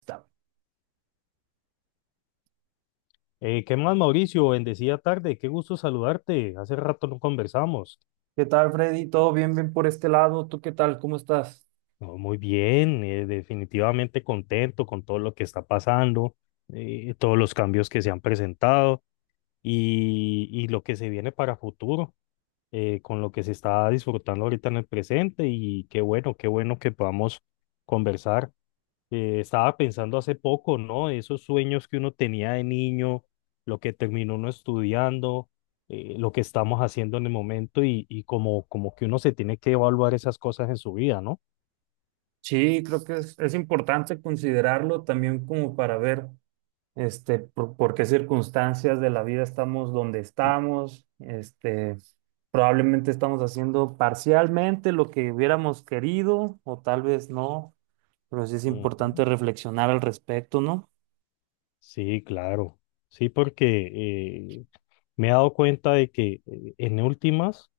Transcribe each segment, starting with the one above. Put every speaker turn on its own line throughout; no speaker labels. Está.
¿Qué más, Mauricio? Bendecida tarde, qué gusto saludarte. Hace rato no conversamos.
¿Qué tal, Freddy? ¿Todo bien, bien por este lado? ¿Tú qué tal? ¿Cómo estás?
No, muy bien, definitivamente contento con todo lo que está pasando, todos los cambios que se han presentado y lo que se viene para futuro, con lo que se está disfrutando ahorita en el presente y qué bueno que podamos conversar. Estaba pensando hace poco, ¿no? Esos sueños que uno tenía de niño, lo que terminó uno estudiando, lo que estamos haciendo en el momento y como, como que uno se tiene que evaluar esas cosas en su vida, ¿no?
Sí, creo que es importante considerarlo también como para ver por qué circunstancias de la vida estamos donde estamos. Este, probablemente estamos haciendo parcialmente lo que hubiéramos querido o tal vez no, pero sí es
Ujú.
importante reflexionar al respecto, ¿no?
Sí, claro. Sí, porque me he dado cuenta de que en últimas,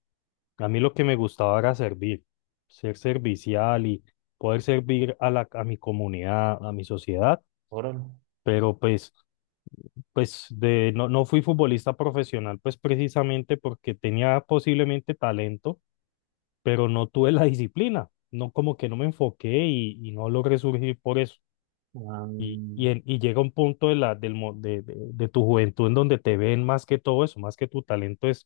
a mí lo que me gustaba era servir, ser servicial y poder servir a la, a mi comunidad, a mi sociedad,
Órale.
pero pues... Pues de, no, no fui futbolista profesional, pues precisamente porque tenía posiblemente talento, pero no tuve la disciplina, no como que no me enfoqué y no logré surgir por eso. Y, y,
Ah,
en- y llega un punto de, la, del, de tu juventud en donde te ven más que todo eso, más que tu talento es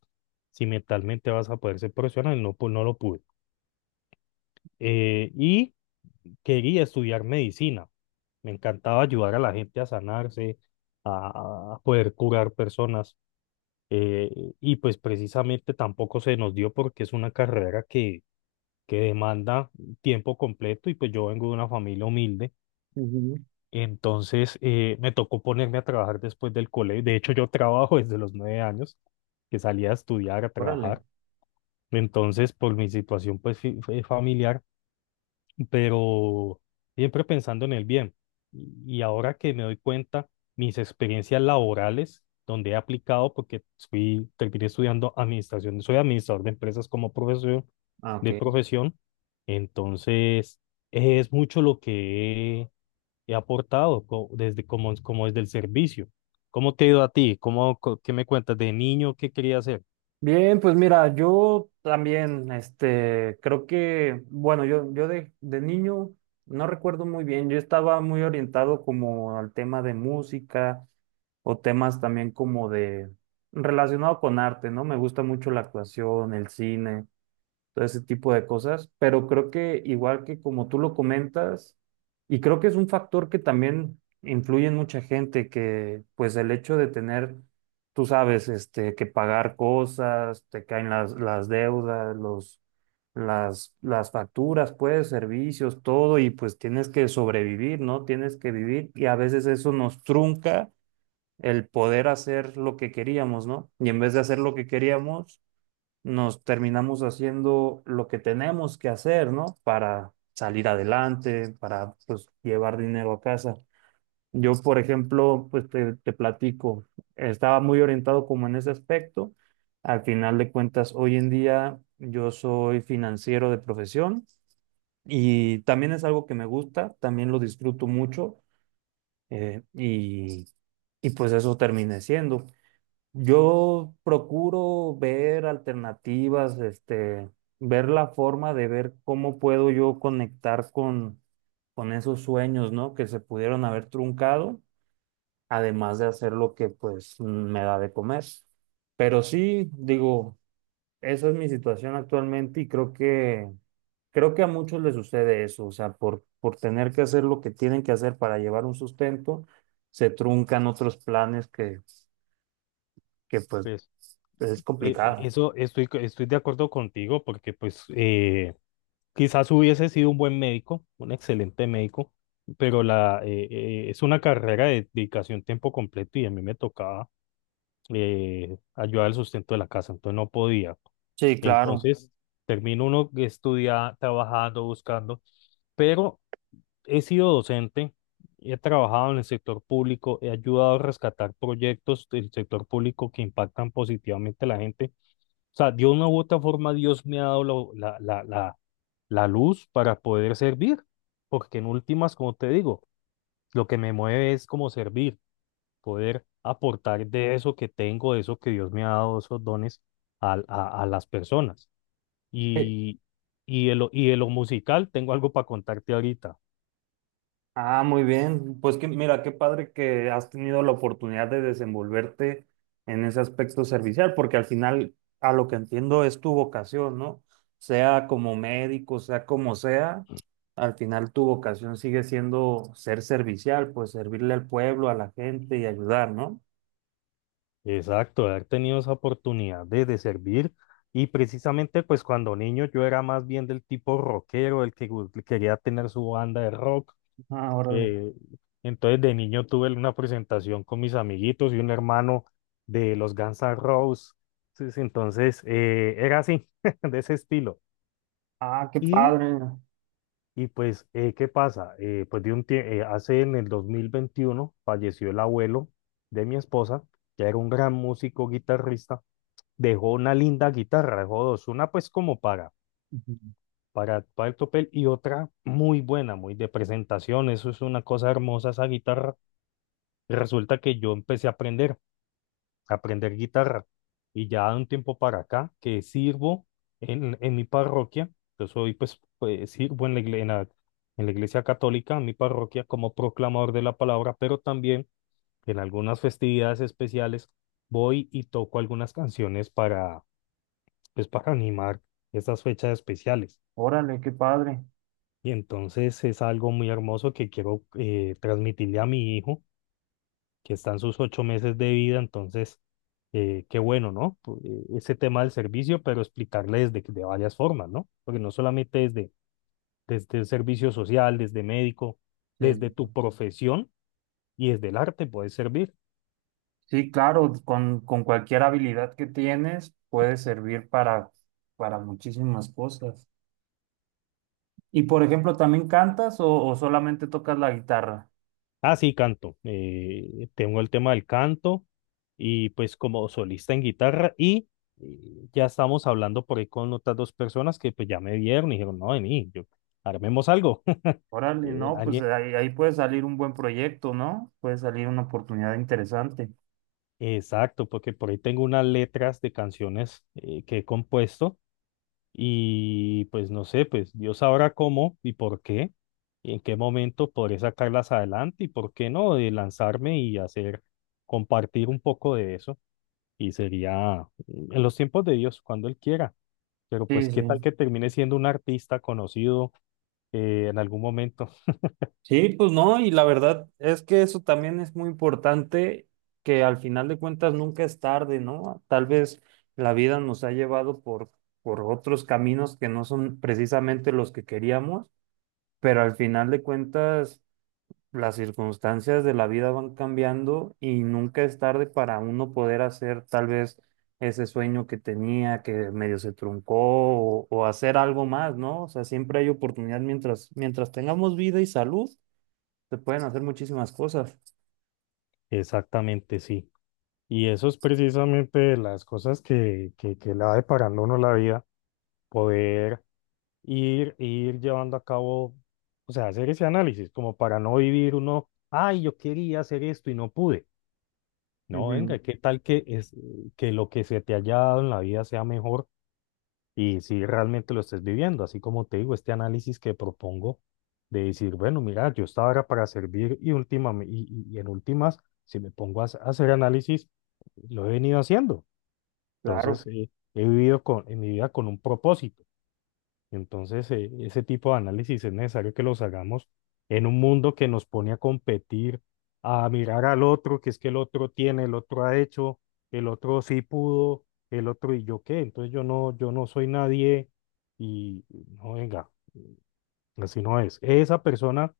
si mentalmente vas a poder ser profesional, y no, pues no lo pude. Y quería estudiar medicina, me encantaba ayudar a la gente a sanarse, a poder curar personas y pues precisamente tampoco se nos dio porque es una carrera que demanda tiempo completo y pues yo vengo de una familia humilde,
ujú.
entonces me tocó ponerme a trabajar después del colegio. De hecho, yo trabajo desde los 9 años, que salía a estudiar, a
Órale.
trabajar. Entonces, por mi situación pues fue familiar, pero siempre pensando en el bien. Y y ahora que me doy cuenta, mis experiencias laborales, donde he aplicado, porque fui, terminé estudiando administración, soy administrador de empresas como profesión,
Ah,
de
ok.
profesión, entonces es mucho lo que he, he aportado desde, como, como desde el servicio. ¿Cómo te ha ido a ti? ¿Cómo, qué me cuentas de niño? ¿Qué quería hacer?
Bien, pues mira, yo también, este, creo que, bueno, yo de niño no recuerdo muy bien, yo estaba muy orientado como al tema de música o temas también como de relacionado con arte, ¿no? Me gusta mucho la actuación, el cine, todo ese tipo de cosas, pero creo que igual que como tú lo comentas, y creo que es un factor que también influye en mucha gente, que pues el hecho de tener, tú sabes, este, que pagar cosas, te caen las deudas, los, las facturas, pues, servicios, todo, y pues tienes que sobrevivir, ¿no? Tienes que vivir, y a veces eso nos trunca el poder hacer lo que queríamos, ¿no? Y en vez de hacer lo que queríamos, nos terminamos haciendo lo que tenemos que hacer, ¿no? Para salir adelante, para pues llevar dinero a casa. Yo, por ejemplo, pues te platico, estaba muy orientado como en ese aspecto. Al final de cuentas, hoy en día yo soy financiero de profesión y también es algo que me gusta, también lo disfruto mucho, eh, y, y pues eso terminé siendo. Yo procuro ver alternativas, este, ver la forma de ver cómo puedo yo conectar con esos sueños, ¿no? Que se pudieron haber truncado, además de hacer lo que pues me da de comer. Pero sí, digo, esa es mi situación actualmente y creo que a muchos les sucede eso, o sea, por tener que hacer lo que tienen que hacer para llevar un sustento, se truncan otros planes que pues
Pues
es complicado.
eso estoy, estoy de acuerdo contigo porque pues... Quizás hubiese sido un buen médico, un excelente médico, pero la, es una carrera de dedicación tiempo completo y a mí me tocaba ayudar al sustento de la casa, entonces no podía.
Sí, claro.
Entonces termino uno estudiando, trabajando, buscando, pero he sido docente, he trabajado en el sector público, he ayudado a rescatar proyectos del sector público que impactan positivamente a la gente. O sea, de una u otra forma Dios me ha dado la luz para poder servir, porque en últimas, como te digo, lo que me mueve es como servir, poder aportar de eso que tengo, de eso que Dios me ha dado, esos dones a las personas.
Eh,
Y, y de lo musical, tengo algo para contarte ahorita.
Ah, muy bien. Pues que mira, qué padre que has tenido la oportunidad de desenvolverte en ese aspecto servicial, porque al final, a lo que entiendo, es tu vocación, ¿no? Sea como médico, sea como sea, al final tu vocación sigue siendo ser servicial, pues servirle al pueblo, a la gente y ayudar, ¿no?
Exacto, de haber tenido esa oportunidad de servir. Y precisamente, pues cuando niño yo era más bien del tipo rockero, el que quería tener su banda de rock.
Ah, órale.
Eh, entonces de niño tuve una presentación con mis amiguitos y un hermano de los Guns N' Roses. Entonces era así, de ese estilo.
Ah, qué
Y,
padre.
y ¿qué pasa? Hace en el 2021 falleció el abuelo de mi esposa, que era un gran músico guitarrista, dejó una linda guitarra, dejó dos, una pues como
Ujú.
para el topel y otra muy buena, muy de presentación. Eso es una cosa hermosa esa guitarra. Y resulta que yo empecé a aprender guitarra. Y ya de un tiempo para acá, que sirvo en mi parroquia, yo soy, pues, pues, sirvo en la, en la, en la iglesia católica, en mi parroquia, como proclamador de la palabra, pero también en algunas festividades especiales voy y toco algunas canciones para, pues, para animar estas fechas especiales.
Órale, qué padre.
Y entonces es algo muy hermoso que quiero transmitirle a mi hijo, que están sus 8 meses de vida. Entonces, qué bueno, ¿no? Ese tema del servicio, pero explicarle desde, de varias formas, ¿no? Porque no solamente desde, desde el servicio social, desde médico, desde
Sí.
tu profesión y desde el arte puedes servir.
Sí, claro, con cualquier habilidad que tienes puede servir para muchísimas cosas. Y por ejemplo, ¿también cantas o solamente tocas la guitarra?
Ah, sí, canto. Tengo el tema del canto y pues como solista en guitarra y... Ya estamos hablando por ahí con otras 2 personas que pues ya me vieron y dijeron, no, vení, yo, armemos algo.
Órale,
Eh,
no, pues
alguien,
ahí, ahí puede salir un buen proyecto, ¿no? Puede salir una oportunidad interesante.
Exacto, porque por ahí tengo unas letras de canciones que he compuesto y pues no sé, pues Dios sabrá cómo y por qué y en qué momento podré sacarlas adelante y por qué no, de lanzarme y hacer, compartir un poco de eso y sería en los tiempos de Dios, cuando Él quiera, pero pues
Sí,
qué tal
sí.
que termine siendo un artista conocido en algún momento.
Sí, pues no, y la verdad es que eso también es muy importante, que al final de cuentas nunca es tarde, ¿no? Tal vez la vida nos ha llevado por otros caminos que no son precisamente los que queríamos, pero al final de cuentas las circunstancias de la vida van cambiando y nunca es tarde para uno poder hacer tal vez ese sueño que tenía que medio se truncó o hacer algo más, ¿no? O sea, siempre hay oportunidad mientras, mientras tengamos vida y salud, se pueden hacer muchísimas cosas.
Exactamente, sí. Y eso es precisamente las cosas que le va deparando a uno la vida poder ir, ir llevando a cabo. O sea, hacer ese análisis, como para no vivir uno, ay, yo quería hacer esto y no pude. No,
Ujú,
venga, ¿qué tal que, es, que lo que se te haya dado en la vida sea mejor y si realmente lo estés viviendo? Así como te digo, este análisis que propongo de decir, bueno, mira, yo estaba ahora para servir y en últimas, si me pongo a a hacer análisis, lo he venido haciendo. Entonces,
claro.
he vivido con, en mi vida con un propósito. Entonces, ese tipo de análisis es necesario que los hagamos en un mundo que nos pone a competir, a mirar al otro, que es que el otro tiene, el otro ha hecho, el otro sí pudo, el otro y yo qué. Entonces yo no, yo no soy nadie y no venga, así no es. Esa persona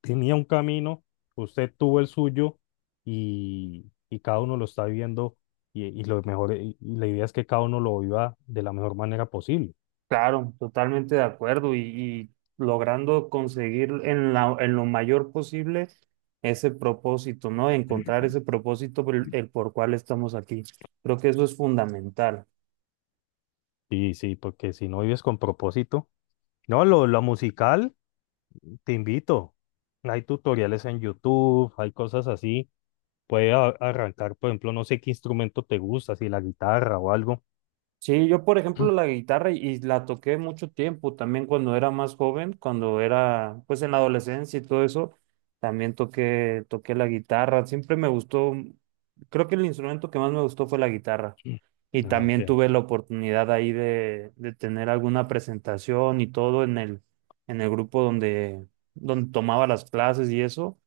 tenía un camino, usted tuvo el suyo y cada uno lo está viviendo y lo mejor, y la idea es que cada uno lo viva de la mejor manera posible.
Claro, totalmente de acuerdo y logrando conseguir en la, en lo mayor posible ese propósito, ¿no? Encontrar ese propósito por el por cual estamos aquí. Creo que eso es fundamental.
Sí, sí, porque si no vives con propósito. No, lo musical, te invito. Hay tutoriales en YouTube, hay cosas así. Puedes arrancar, por ejemplo, no sé qué instrumento te gusta, si la guitarra o algo.
Sí, yo por ejemplo la guitarra y la toqué mucho tiempo, también cuando era más joven, cuando era pues en la adolescencia y todo eso, también toqué, toqué la guitarra, siempre me gustó, creo que el instrumento que más me gustó fue la guitarra y
Ah, ok.
también tuve la oportunidad ahí de tener alguna presentación y todo en el grupo donde, donde tomaba las clases y eso.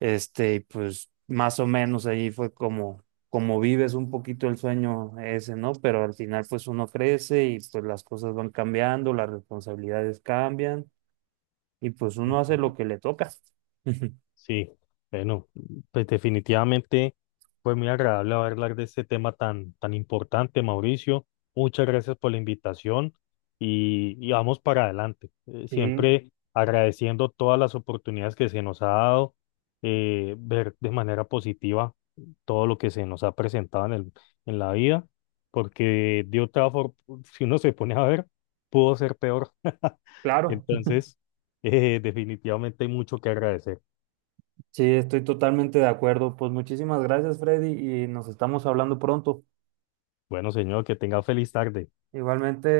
Este, y pues más o menos ahí fue como, como vives un poquito el sueño ese, ¿no? Pero al final pues uno crece y pues las cosas van cambiando, las responsabilidades cambian y pues uno hace
Ujú.
lo que le toca.
Sí, bueno, pues definitivamente fue muy agradable haber hablar de este tema tan, tan importante, Mauricio. Muchas gracias por la invitación y vamos para adelante.
Sí,
Siempre agradeciendo todas las oportunidades que se nos ha dado, ver de manera positiva todo lo que se nos ha presentado en el, en la vida, porque de otra forma, si uno se pone a ver, pudo ser peor.
claro.
Entonces, definitivamente hay mucho que agradecer.
Sí, estoy totalmente de acuerdo. Pues muchísimas gracias, Freddy, y nos estamos hablando pronto.
Bueno, señor, que tenga feliz tarde.
Igualmente.